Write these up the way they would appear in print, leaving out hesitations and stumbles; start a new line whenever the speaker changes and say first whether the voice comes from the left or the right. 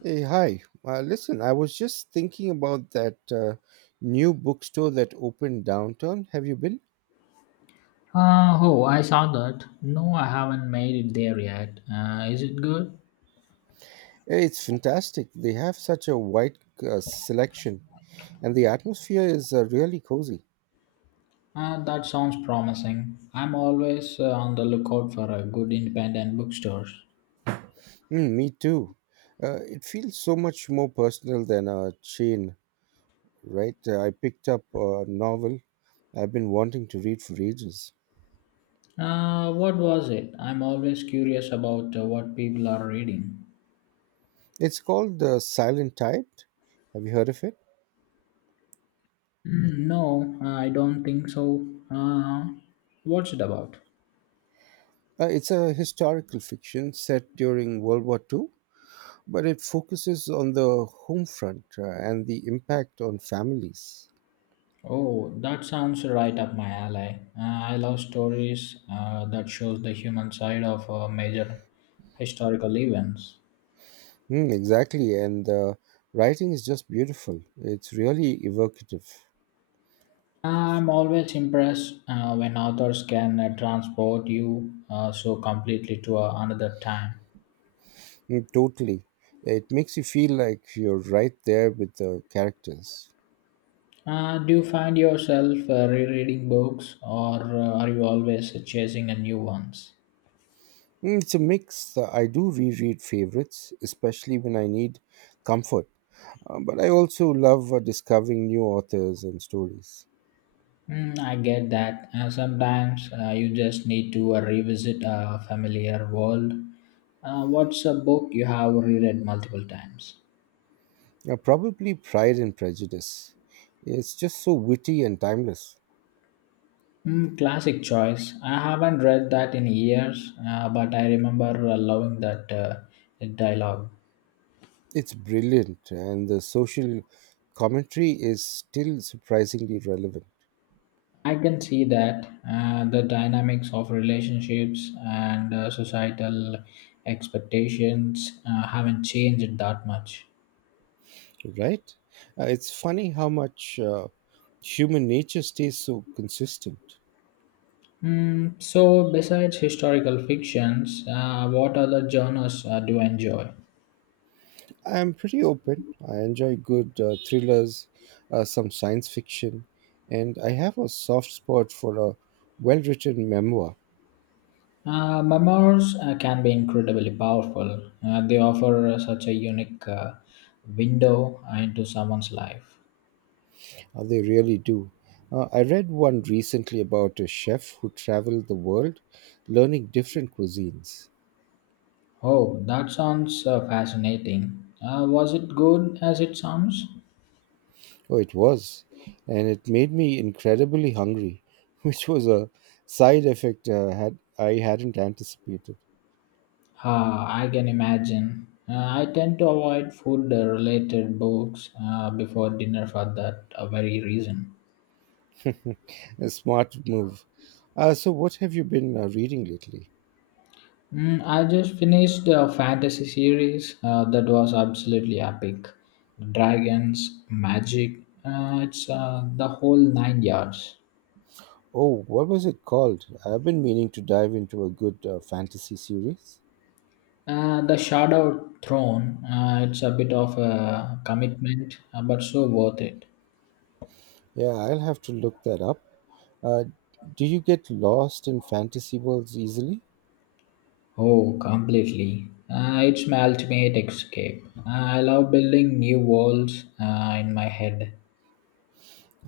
right: Hey, hi. Listen, I was just thinking about that new bookstore that opened downtown. Have you been?
left: Oh, I saw that. No, I haven't made it there yet. Is it good?
right: It's fantastic. They have such a wide selection, and the atmosphere is really cozy.
left: That sounds promising. I'm always on the lookout for a good independent bookstores.
right: Mm, me too. It feels so much more personal than a chain, right? I picked up a novel I've been wanting to read for ages.
left: What was it? I'm always curious about what people are reading.
right: It's called The Silent Tide. Have you heard of it?
left: No, I don't think so. What's it about?
right: It's a historical fiction set during World War Two, but it focuses on the home front and the impact on families.
left: Oh, that sounds right up my alley. I love stories that shows the human side of major historical events.
right: Mm, exactly, and the writing is just beautiful. It's really evocative.
left: I'm always impressed when authors can transport you so completely to another time.
right: Mm, totally. It makes you feel like you're right there with the characters.
left: Do you find yourself rereading books or are you always chasing a new ones?
right: Mm, it's a mix. I do reread favorites, especially when I need comfort. But I also love discovering new authors and stories.
left: I get that. Sometimes you just need to revisit a familiar world. What's a book you have reread multiple times?
right: Probably Pride and Prejudice. It's just so witty and timeless.
left: Classic choice. I haven't read that in years, but I remember loving that dialogue.
right: It's brilliant, and the social commentary is still surprisingly relevant,
left: I can see that the dynamics of relationships and societal expectations haven't changed that much.
right: right? It's funny how much human nature stays so consistent.
left: So, besides historical fictions, what other genres do you enjoy?
right: I'm pretty open. I enjoy good thrillers, some science fiction, and I have a soft spot for a well written memoir.
left: Memoirs can be incredibly powerful. They offer such a unique window into someone's life.
right: They really do. I read one recently about a chef who traveled the world learning different cuisines.
left: Oh, that sounds fascinating. Was it good as it sounds?
right: Oh, it was. And it made me incredibly hungry, which was a side effect had I hadn't anticipated.
left: I can imagine. I tend to avoid food related books before dinner for that very reason.
right: A smart move. So, what have you been reading lately?
left: I just finished a fantasy series that was absolutely epic. Dragons, magic, it's the whole nine yards.
right: Oh, what was it called? I've been meaning to dive into a good fantasy series.
left: The Shadow Throne, it's a bit of a commitment, but so worth it.
right: Yeah, I'll have to look that up. Uh, do you get lost in fantasy worlds easily?
left: Oh, completely. It's my ultimate escape. I love building new worlds in my head.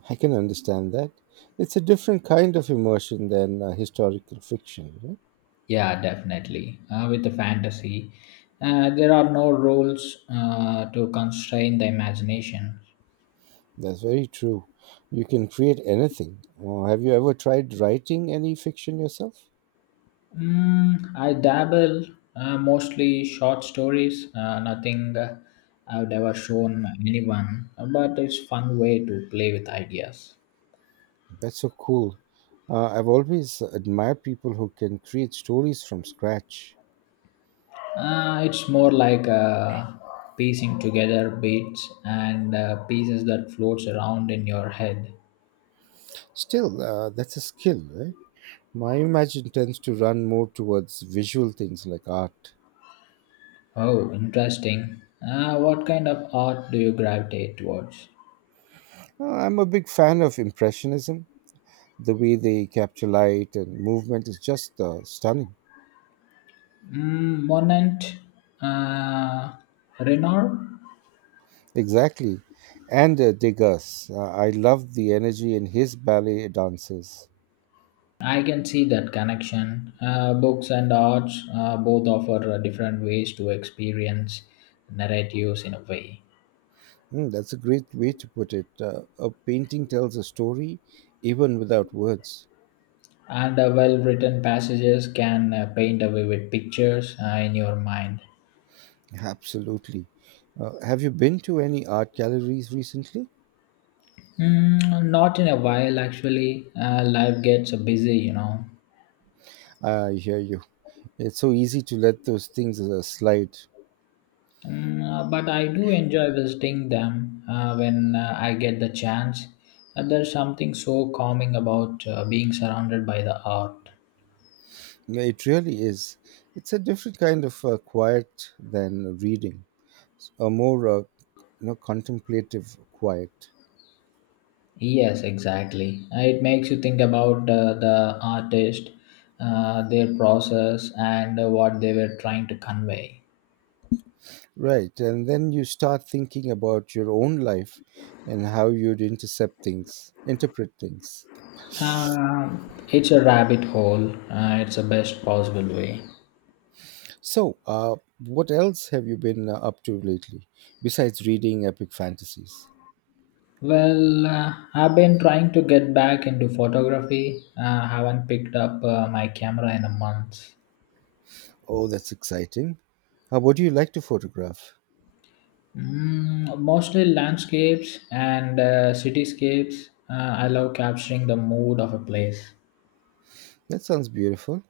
right: I can understand that. It's a different kind of immersion than historical fiction, right?
left: Yeah, definitely. With the fantasy, there are no rules to constrain the imagination.
right: That's very true. You can create anything. Have you ever tried writing any fiction yourself?
left: I dabble mostly short stories, nothing I've ever shown anyone, but it's fun way to play with ideas.
right: That's so cool. I've always admired people who can create stories from scratch.
left: It's more like piecing together bits and pieces that floats around in your head.
right: Still, that's a skill, right? My imagination tends to run more towards visual things like art.
left: Oh, interesting. What kind of art do you gravitate towards?
right: I'm a big fan of Impressionism. The way they capture light and movement is just stunning.
left: Monant, uh, Renoir.
right: Exactly. And Degas. I love the energy in his ballet dances.
left: I can see that connection. Books and arts both offer different ways to experience narratives in a way.
right: Mm, that's a great way to put it. A painting tells a story even without words.
left: And well written passages can paint a vivid pictures in your mind.
right: Absolutely. Have you been to any art galleries recently?
left: Not in a while, actually. Life gets busy, you know.
right: I hear you. It's so easy to let those things slide.
left: But I do enjoy visiting them when I get the chance. And there's something so calming about being surrounded by the art.
right: Yeah, it really is. It's a different kind of quiet than reading, a more contemplative quiet.
left: Yes, exactly. It makes you think about the artist, their process, and what they were trying to convey.
right: Right. And then you start thinking about your own life and how you'd intercept things, interpret things.
left: It's a rabbit hole. It's the best possible way.
right: So, what else have you been up to lately besides reading epic fantasies?
left: Well, I've been trying to get back into photography. Haven't picked up my camera in a month.
right: Oh, that's exciting. What do you like to photograph?
left: Mostly landscapes and cityscapes. I love capturing the mood of a place.
right: That sounds beautiful.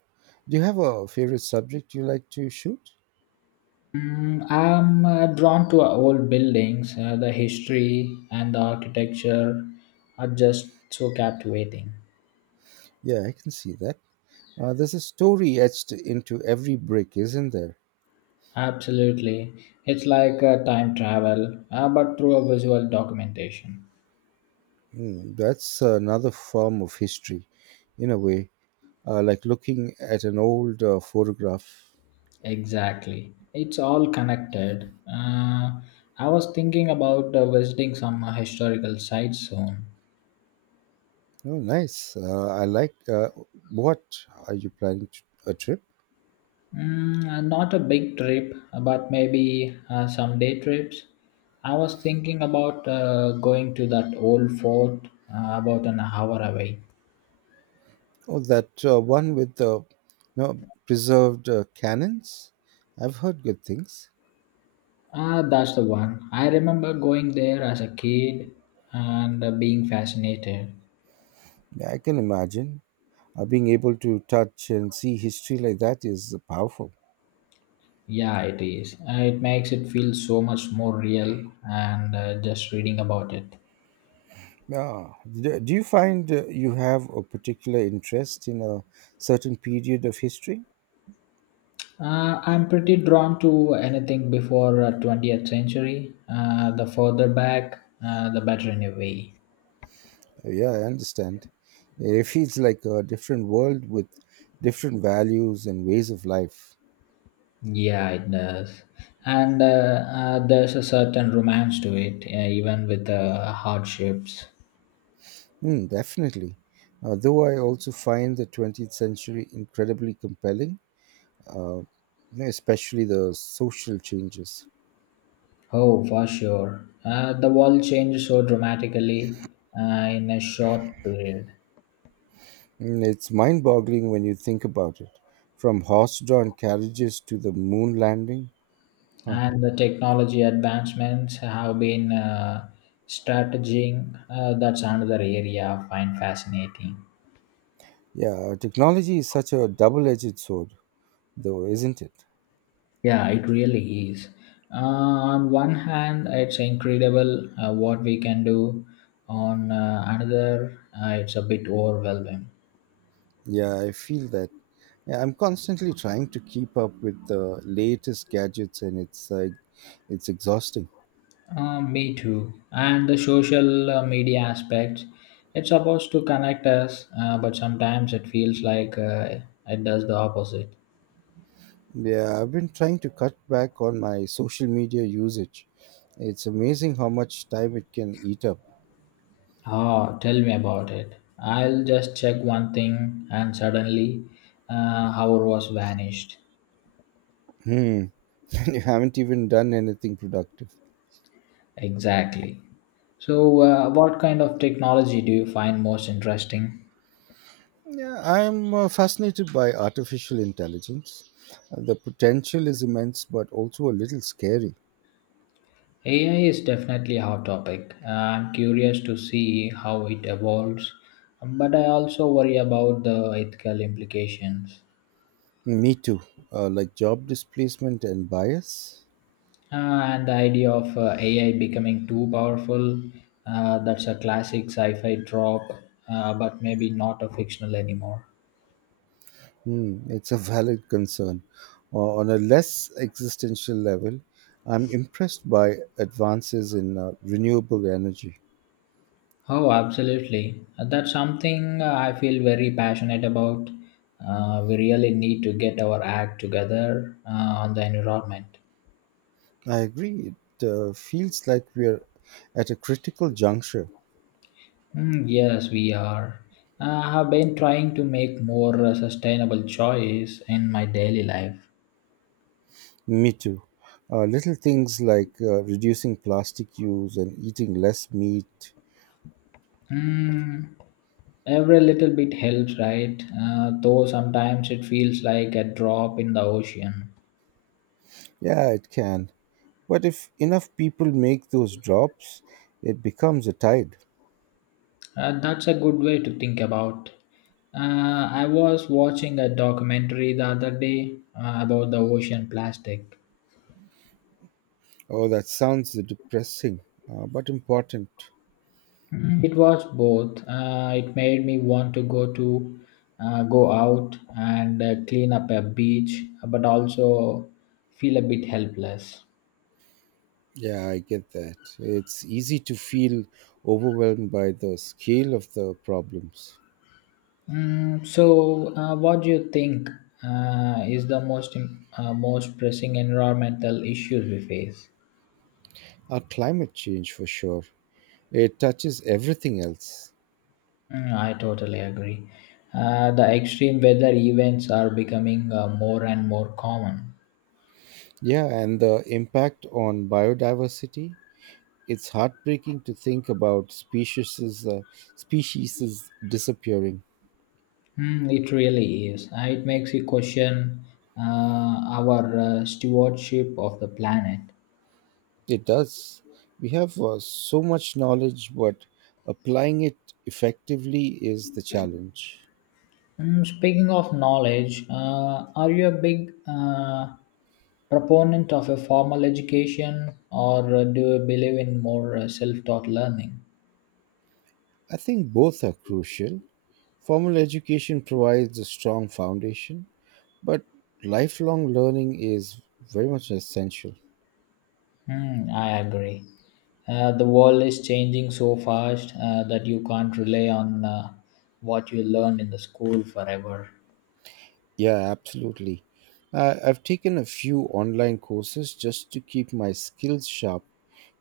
right: Do you have a favorite subject you like to shoot?
left: I'm drawn to old buildings. The history and the architecture are just so captivating.
right: Yeah, I can see that. There's a story etched into every brick, isn't there?
left: Absolutely. It's like time travel, but through a visual documentation.
right: Hmm, that's another form of history, in a way, like looking at an old photograph.
left: Exactly. It's all connected. I was thinking about visiting some historical sites soon.
right: Oh, nice. I like. What are you planning to, a trip?
left: Not a big trip, but maybe some day trips. I was thinking about going to that old fort about an hour away.
right: Oh, that one with the know, preserved cannons. I've heard good things.
left: Ah, that's the one. I remember going there as a kid and being fascinated.
right: Yeah, I can imagine being able to touch and see history like that is powerful.
left: Yeah, it is. It makes it feel so much more real and just reading about it.
right: Yeah. Do you find you have a particular interest in a certain period of history?
left: I'm pretty drawn to anything before 20th century. The further back, the better in a way.
right: Yeah, I understand. It feels like a different world with different values and ways of life.
left: Yeah, it does. And there's a certain romance to it, even with hardships.
right: Hmm, definitely. Though I also find the 20th century incredibly compelling, uh, especially the social changes.
left: Oh, for sure. The world changed so dramatically in a short period,
right: And it's mind boggling when you think about it. From horse drawn carriages to the moon landing. Huh.
left: and the technology advancements have been strategizing. That's another area I find fascinating.
right: Yeah, technology is such a double edged sword, though, isn't it?
left: Yeah, it really is. On one hand, it's incredible what we can do. On another, it's a bit overwhelming.
right: Yeah, I feel that. Yeah, I'm constantly trying to keep up with the latest gadgets, and it's like it's exhausting.
left: Me too. And the social media aspects, it's supposed to connect us, but sometimes it feels like it does the opposite.
right: Yeah, I've been trying to cut back on my social media usage. It's amazing how much time it can eat up.
left: Oh, tell me about it. I'll just check one thing, and suddenly, hour was vanished.
right: Hmm. You haven't even done anything productive.
left: Exactly. So, what kind of technology do you find most interesting?
right: Yeah, I'm fascinated by artificial intelligence. The potential is immense, but also a little scary.
left: AI is definitely a hot topic. I'm curious to see how it evolves, but I also worry about the ethical implications.
right: Me too. Like job displacement and bias.
left: Uh, and the idea of AI becoming too powerful, that's a classic sci fi trope, but maybe not a fictional anymore.
right: Hmm, it's a valid concern. On a less existential level, I'm impressed by advances in renewable energy.
left: Oh, absolutely. That's something I feel very passionate about. We really need to get our act together on the environment.
right: I agree. It feels like we are at a critical juncture.
left: Yes, we are. I have been trying to make more sustainable choice in my daily life.
right: Me too. Little things like reducing plastic use and eating less meat.
left: Mm, every little bit helps, right? Though sometimes it feels like a drop in the ocean.
right: Yeah, it can. But if enough people make those drops, it becomes a tide.
left: That's a good way to think about. I was watching a documentary the other day about the ocean plastic.
right: Oh, that sounds depressing, but important.
left: It was both. It made me want to go out and clean up a beach, but also feel a bit helpless.
right: Yeah, I get that. It's easy to feel overwhelmed by the scale of the problems.
left: So, what do you think is the most pressing environmental issues we face?
right: Our climate change, for sure, it touches everything else.
left: I totally agree. The extreme weather events are becoming more and more common.
right: Yeah, and the impact on biodiversity. It's heartbreaking to think about species is disappearing.
left: It really is. It makes you question our stewardship of the planet.
right: It does. We have so much knowledge, but applying it effectively is the challenge.
left: Speaking of knowledge, are you a big proponent of a formal education or do you believe in more self taught learning?
right: I think both are crucial. Formal education provides a strong foundation, but lifelong learning is very much essential.
left: I agree. The world is changing so fast that you can't rely on what you learned in the school forever.
right: Yeah, absolutely. I've taken a few online courses just to keep my skills sharp,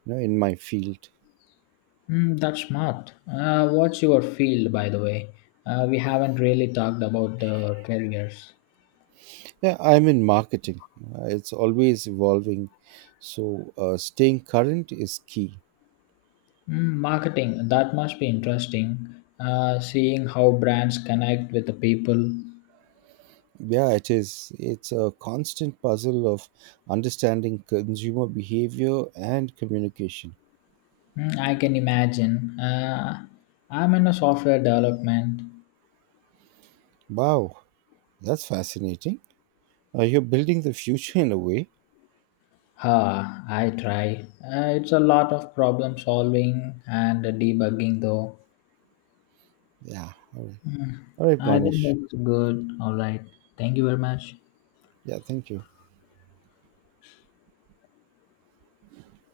right: you know, in my field.
left: That's smart. What's your field, by the way? We haven't really talked about the careers.
right: Yeah, I'm in marketing. It's always evolving, so staying current is key.
left: Marketing, that must be interesting. Seeing how brands connect with the people.
right: Yeah, it is. It's a constant puzzle of understanding consumer behavior and communication.
left: I can imagine. I'm in a software development.
right: Wow, that's fascinating. You're building the future in a way.
left: Ah, I try. It's a lot of problem solving and debugging, though.
right: Yeah. All right, all right,
left: I think
right: Manish.
left: that's good. All right. Thank you very much.
right: Yeah, thank you.